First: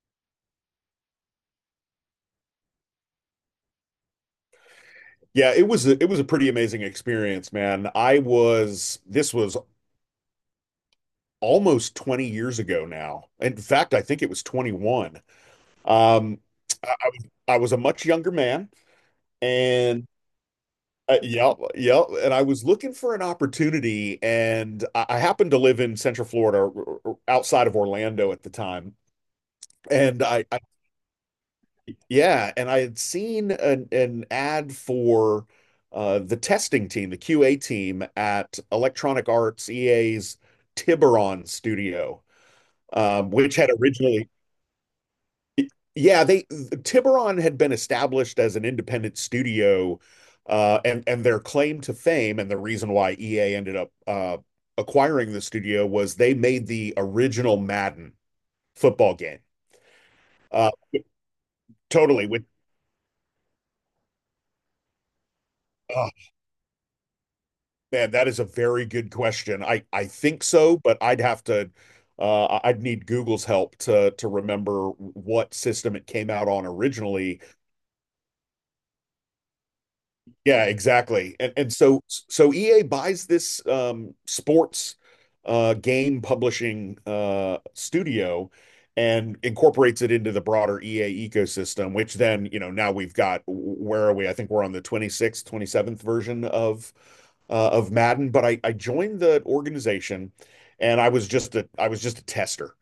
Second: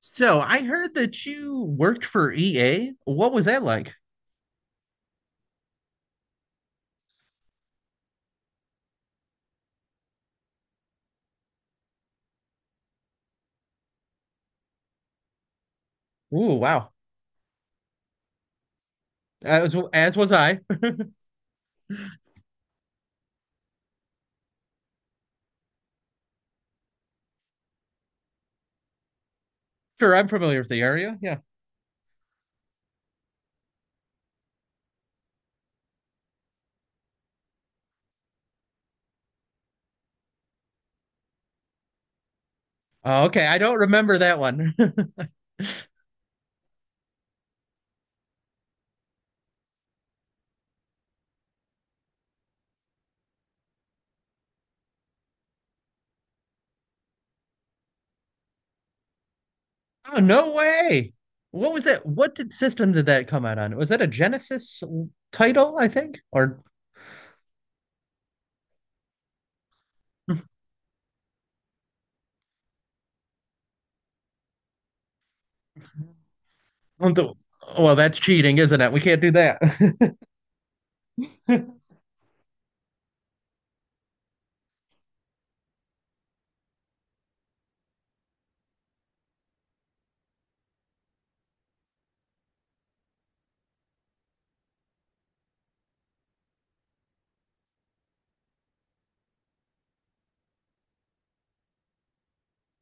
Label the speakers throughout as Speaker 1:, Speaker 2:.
Speaker 1: So I heard that you worked for EA. What was that like?
Speaker 2: Yeah, it was a pretty amazing experience, man. I was this was almost 20 years ago now. In fact, I think it was 21. Um,
Speaker 1: Ooh, wow.
Speaker 2: I was I was a much younger man,
Speaker 1: As
Speaker 2: and
Speaker 1: as was I.
Speaker 2: I was looking for an opportunity, and I happened to live in Central Florida, or outside of Orlando at the time,
Speaker 1: Sure,
Speaker 2: and
Speaker 1: I'm familiar
Speaker 2: I
Speaker 1: with the area. Yeah.
Speaker 2: Yeah, and I had seen an ad for the testing team, the QA team at Electronic Arts, EA's Tiburon studio,
Speaker 1: Oh, okay.
Speaker 2: which
Speaker 1: I
Speaker 2: had
Speaker 1: don't remember
Speaker 2: originally,
Speaker 1: that one.
Speaker 2: yeah, they Tiburon had been established as an independent studio, and their claim to fame and the reason why EA ended up acquiring the studio was they made the original Madden football game.
Speaker 1: Oh, no
Speaker 2: Uh,
Speaker 1: way. What was that?
Speaker 2: totally
Speaker 1: What
Speaker 2: with.
Speaker 1: did system did that come out on? Was that a Genesis title, I
Speaker 2: Uh,
Speaker 1: think? Or
Speaker 2: Man, that is a very good question. I think so, but I'd have to I'd need Google's help to remember what system it came out on originally.
Speaker 1: well, that's cheating, isn't it? We can't do that.
Speaker 2: Yeah, exactly. And and so so EA buys this sports game publishing studio and incorporates it into the broader EA ecosystem, which then, you know, now we've got, where are we? I think we're on the 26th, 27th version of Madden, but I joined the organization and I was just a tester.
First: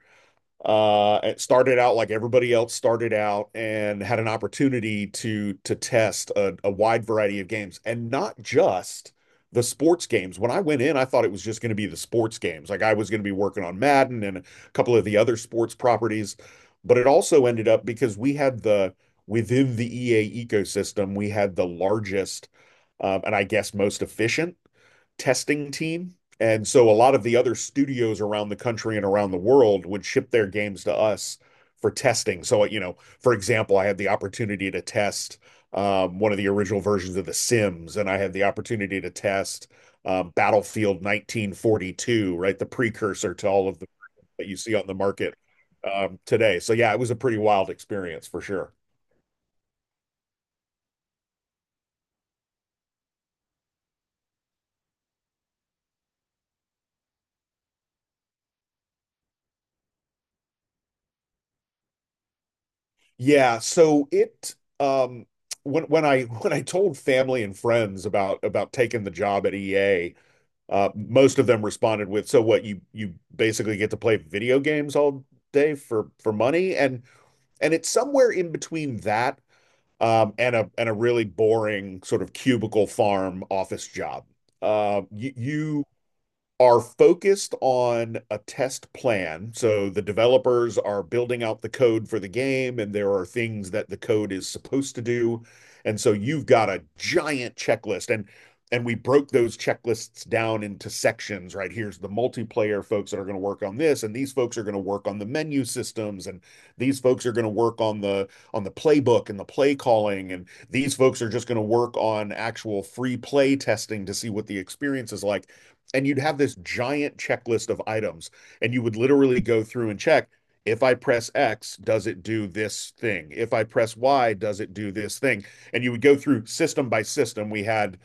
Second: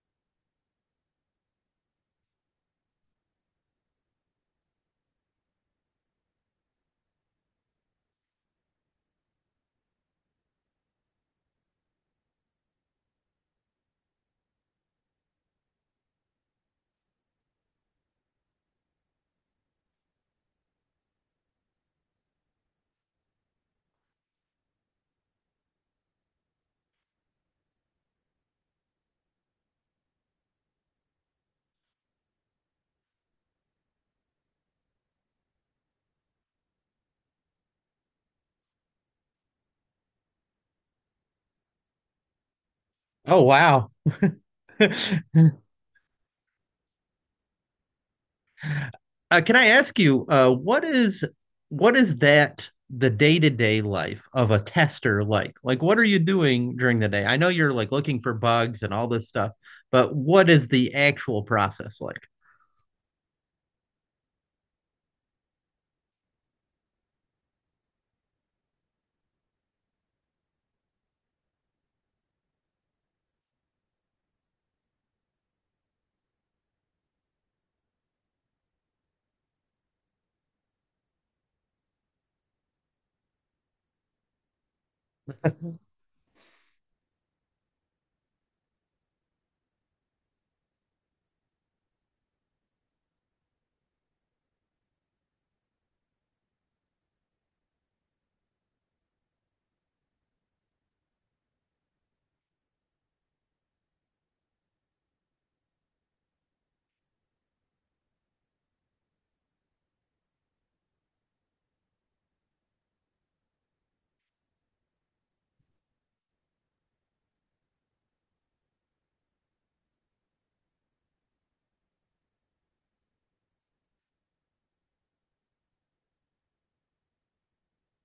Speaker 2: It started out like everybody else started out, and had an opportunity to test a wide variety of games and not just the sports games. When I went in I thought it was just going to be the sports games, like I was going to be working on Madden and a couple of the other sports properties, but it also ended up, because we had the, within the EA ecosystem we had the largest, and I guess most efficient, testing team. And so a lot of the other studios around the country and around the world would ship their games to us for testing. So, you know, for example, I had the opportunity to test one of the original versions of The Sims, and I had the opportunity to test Battlefield 1942, right? The precursor
Speaker 1: Oh,
Speaker 2: to all of the
Speaker 1: wow.
Speaker 2: that you see on the market today. So, yeah, it was a pretty wild experience for sure.
Speaker 1: Can I ask you, what is that the day to day life of a tester like? Like, what are you doing during the day? I know you're like looking for bugs and all this stuff, but what is the actual process like?
Speaker 2: Yeah, so it, um when I when I told family and friends about taking the job at EA, most of them responded with, "So what, you basically get to play video games all day for money?" And it's somewhere in between that and a, and a really boring sort of cubicle farm office job. You are focused on a test plan. So the developers are building out the code for the game, and there are things that the code is supposed to do. And so you've got a giant checklist. And we broke those checklists down into sections, right? Here's the multiplayer folks that are going to work on this, and these folks are going to work on the menu systems, and these folks are going to work on the playbook and the play calling, and these folks are just going to work on actual free play testing to see what the experience is like. And you'd have this giant checklist of items, and you would literally go through and check, if I press X does it do this thing, if I press Y does it do this thing. And you would go through system by system. We had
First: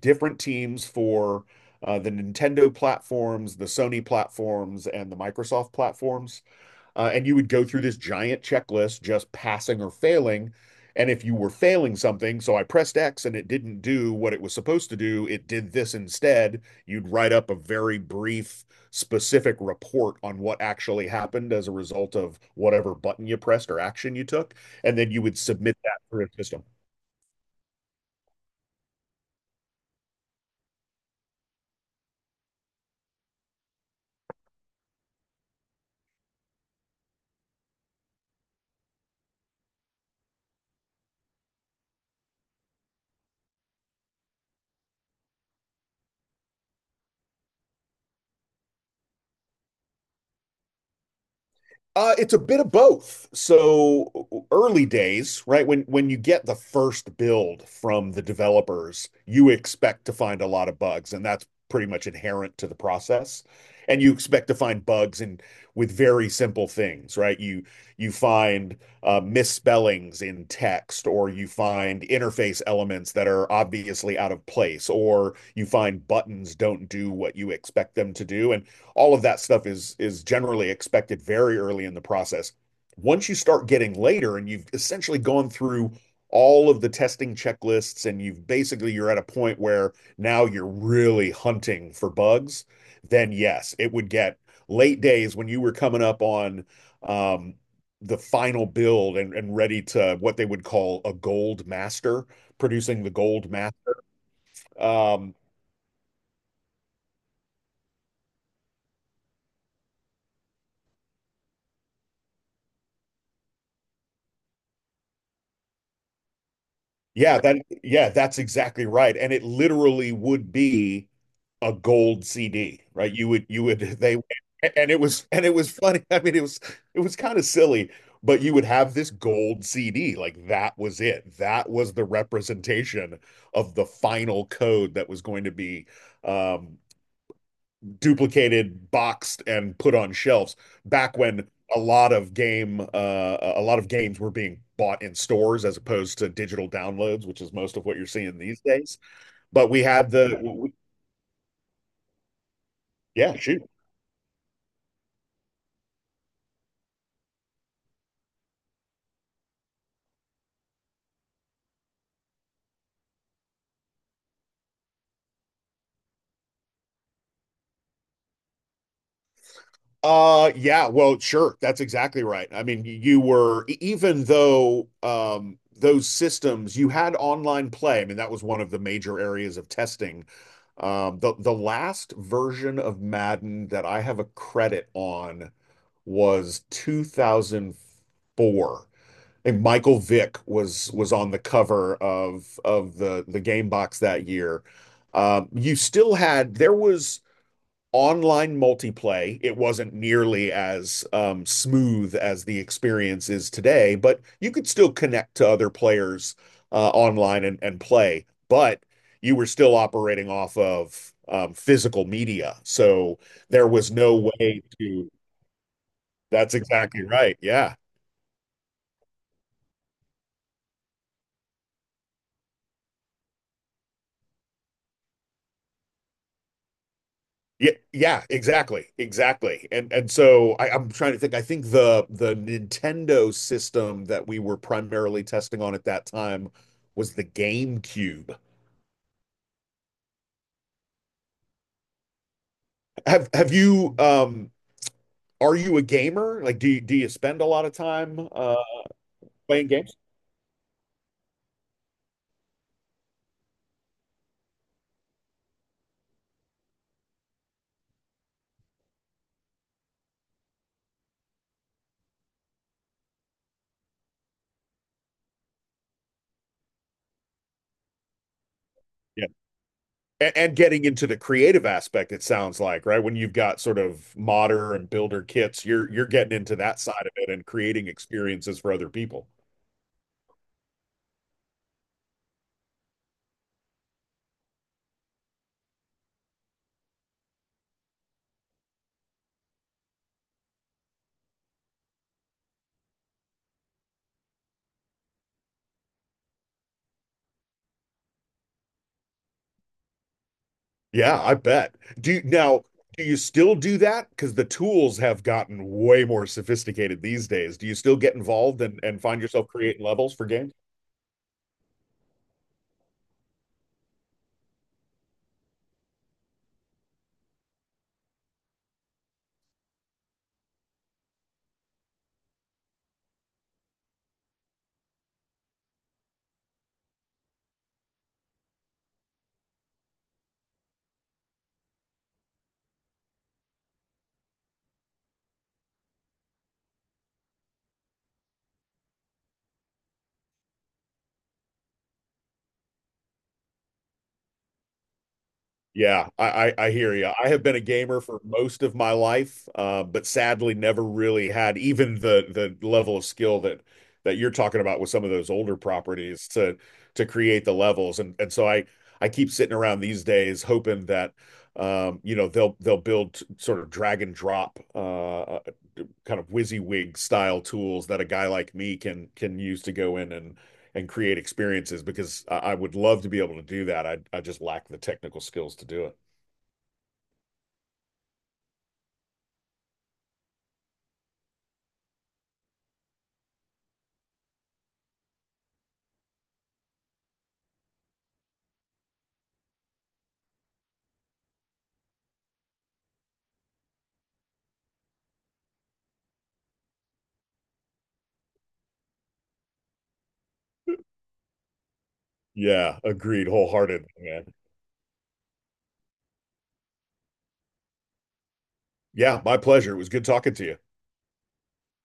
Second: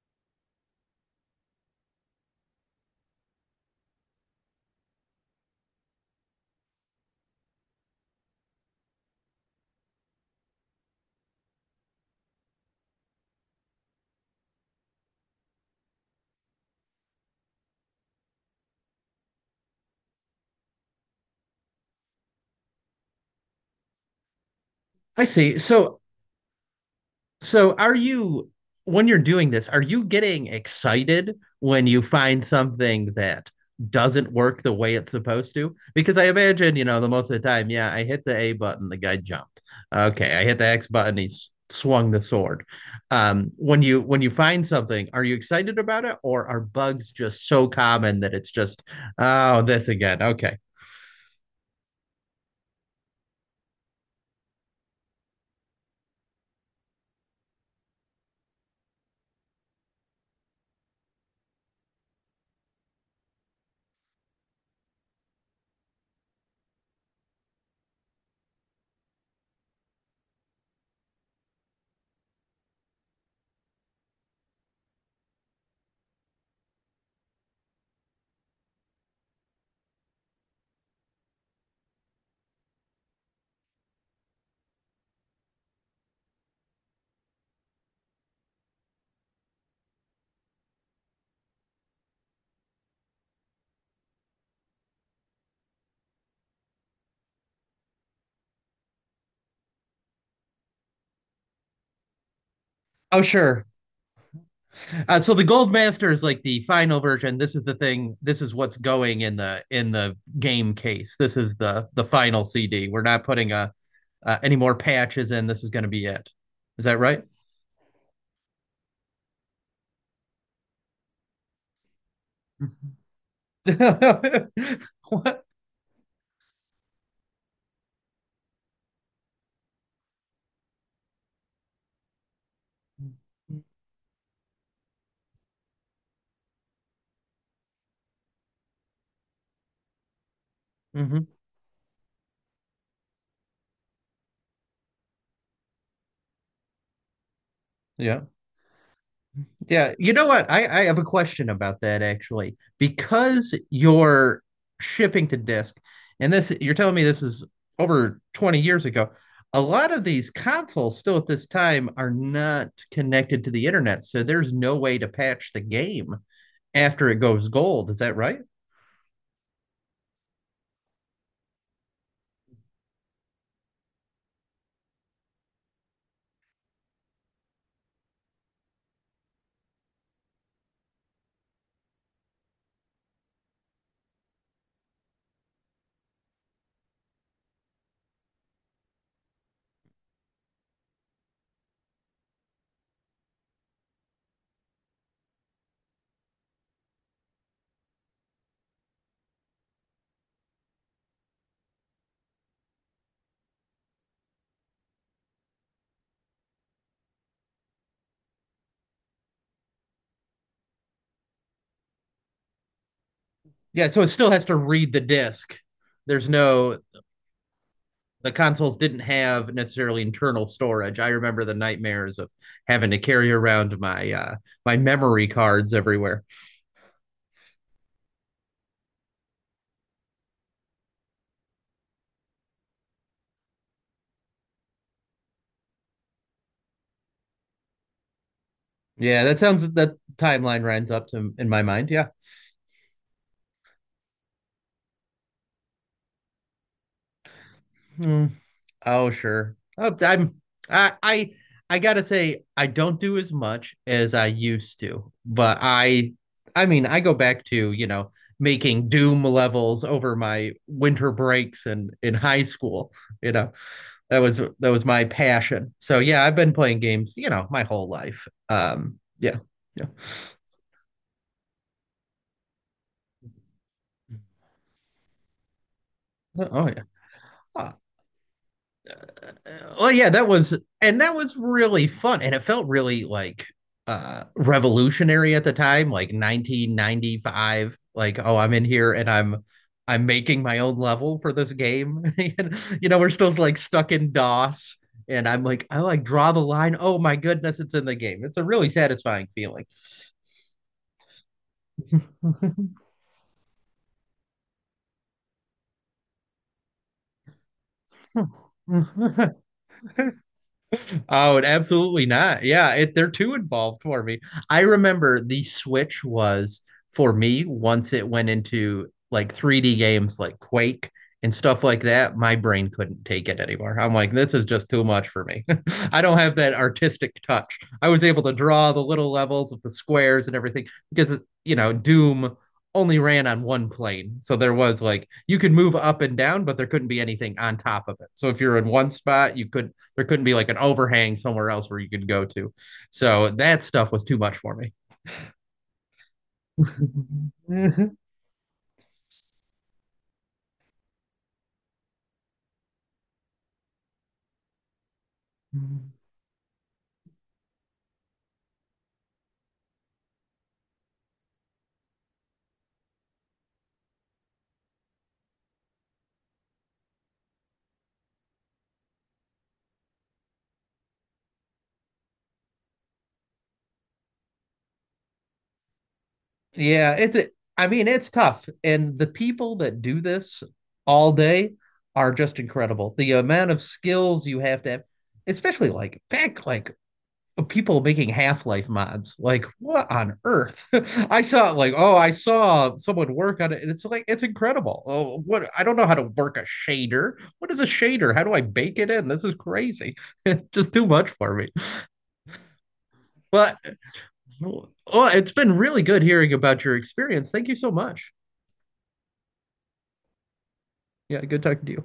Speaker 2: different teams for the Nintendo platforms, the Sony platforms, and the Microsoft platforms, and you would go through this giant checklist, just passing or failing. And if you were failing something, so I pressed X and it didn't do what it was supposed to do, it did this instead, you'd write up a very brief, specific report on what actually happened as a result of whatever button you pressed or action you took. And then you
Speaker 1: I
Speaker 2: would
Speaker 1: see.
Speaker 2: submit that
Speaker 1: So
Speaker 2: through a system.
Speaker 1: So are you, when you're doing this, are you getting excited when you find something that doesn't work the way it's supposed to? Because I imagine, the most of the time, yeah, I hit the A button, the guy jumped. Okay, I hit the X button, he's swung the sword. When you when you find something, are you excited about it, or are bugs just so common that it's just, oh, this again? Okay.
Speaker 2: It's a bit of both. So early days, right? When you get the first build from the developers, you expect to find a lot of bugs, and that's pretty much inherent to the process. And you expect to find bugs in with very simple things, right? You find misspellings in text, or you find interface elements that are obviously out of place, or you find buttons don't do what you expect them to do. And all of that stuff is generally expected very early in the process. Once you start getting later and you've essentially gone through all of the testing checklists, and you've basically, you're at a point where now you're really hunting for bugs, then yes, it would get. Late days when you were coming up on um, the final build and ready to what they would call a gold master, producing the
Speaker 1: Oh,
Speaker 2: gold
Speaker 1: sure.
Speaker 2: master.
Speaker 1: So
Speaker 2: Um,
Speaker 1: the Gold Master is like the final version. This is the thing. This is what's going in the game case. This is the final CD. We're not putting a any more patches in. This is going to be it. Is that right?
Speaker 2: Yeah, that's exactly right. And it literally would be a gold CD, right? You would they, and it was,
Speaker 1: What?
Speaker 2: and it was funny. I mean, it was, it was kind of silly, but you would have this gold CD. Like, that was it. That was the representation of the final code that was going to be um duplicated, boxed, and put on shelves back
Speaker 1: Hmm.
Speaker 2: when a lot of games were being bought in stores as opposed to digital downloads, which is most of what you're
Speaker 1: Yeah.
Speaker 2: seeing these days. But we
Speaker 1: Yeah,
Speaker 2: had
Speaker 1: you know
Speaker 2: the
Speaker 1: what? I, I have a question about that actually.
Speaker 2: yeah,
Speaker 1: Because
Speaker 2: shoot.
Speaker 1: you're shipping to disk, and this you're telling me this is over 20 years ago, a lot of these consoles still at this time are not connected to the internet, so there's no way to patch the game after it goes gold. Is that right?
Speaker 2: Yeah, well sure, that's exactly right. I mean, you were even though those systems, you had online play. I mean, that was one of the major areas of testing. The last version of Madden that I have a credit on was 2004. I think Michael Vick was on the cover of the game box that year. You still had, there was online multiplay. It wasn't nearly as smooth as the experience is today, but you could still connect to other players online and play. But you were still operating off of physical media, so there
Speaker 1: Yeah,
Speaker 2: was
Speaker 1: so it still
Speaker 2: no
Speaker 1: has to
Speaker 2: way
Speaker 1: read the
Speaker 2: to,
Speaker 1: disk. There's
Speaker 2: that's
Speaker 1: no
Speaker 2: exactly right. Yeah.
Speaker 1: the consoles didn't have necessarily internal storage. I remember the nightmares of having to carry around my my memory cards everywhere.
Speaker 2: Yeah, yeah, exactly. Exactly. And so I, I'm trying to think. I think the Nintendo system that we were primarily testing on at that time was the GameCube.
Speaker 1: Yeah, that sounds that timeline runs up to in my mind. Yeah.
Speaker 2: Have you are you a gamer? Like, do you spend a lot of
Speaker 1: Hmm.
Speaker 2: time
Speaker 1: Oh, sure.
Speaker 2: playing
Speaker 1: Oh,
Speaker 2: games?
Speaker 1: I'm I I I gotta say I don't do as much as I used to, but I mean I go back to, you know, making Doom levels over my winter breaks and in high school. You know, that was my passion. So yeah, I've been playing games, you know, my whole life.
Speaker 2: Yeah.
Speaker 1: Yeah, yeah.
Speaker 2: And getting into the creative aspect, it sounds like, right? When you've got sort of modder and builder kits, you're getting
Speaker 1: Oh
Speaker 2: into
Speaker 1: oh,
Speaker 2: that
Speaker 1: yeah.
Speaker 2: side of it and
Speaker 1: Ah,
Speaker 2: creating experiences for other people.
Speaker 1: uh, Oh, well, yeah, that was and that was really fun, and it felt really like revolutionary at the time, like 1995. Like, oh, I'm in here and I'm making my own level for this game. And, you know, we're still like stuck in DOS. And I'm like, I like draw the line. Oh my goodness, it's in the game. It's a really satisfying feeling.
Speaker 2: Yeah, I bet. Do you, now, do you still do that? Because the tools have gotten way more sophisticated these days. Do you still get involved and find yourself creating levels for games?
Speaker 1: Oh, and absolutely not. Yeah, it, they're too involved for me. I remember the Switch was for me once it went into like 3D games like Quake and stuff like that, my brain couldn't take it anymore. I'm like, this is just too much for me. I don't have that artistic touch. I was able to draw the little levels with the squares and everything because, you know, Doom only ran on one plane. So there was like you could move up and down, but there couldn't be anything on top of it. So if you're in one spot, you could there couldn't be like an overhang somewhere else where you could go to. So that stuff was too much for me.
Speaker 2: Yeah, I hear you. I have been a gamer for most of my life, but sadly never really had even the level of skill that that you're talking about with some of those older properties to create the levels. And so I keep sitting around these days hoping that you know, they'll build sort of drag and drop kind of WYSIWYG style tools that a guy like me can use to go in and create experiences, because I would love to be able to do that. I just lack the technical skills to do it.
Speaker 1: Yeah, it's a, I mean, it's tough. And the people that do this all day are just incredible. The amount of skills you have to have, especially like back like people making half-life mods, like what on earth. I saw like, oh, I saw someone work on it and it's like it's incredible. Oh, what, I don't know how to work a shader. What is a shader? How do I bake it in? This is crazy. Just too much for me.
Speaker 2: Yeah, agreed
Speaker 1: But
Speaker 2: wholeheartedly, man.
Speaker 1: well, it's been really good hearing about your experience. Thank you so much.
Speaker 2: Yeah, my pleasure. It was good talking to you.
Speaker 1: Yeah, good talking to you.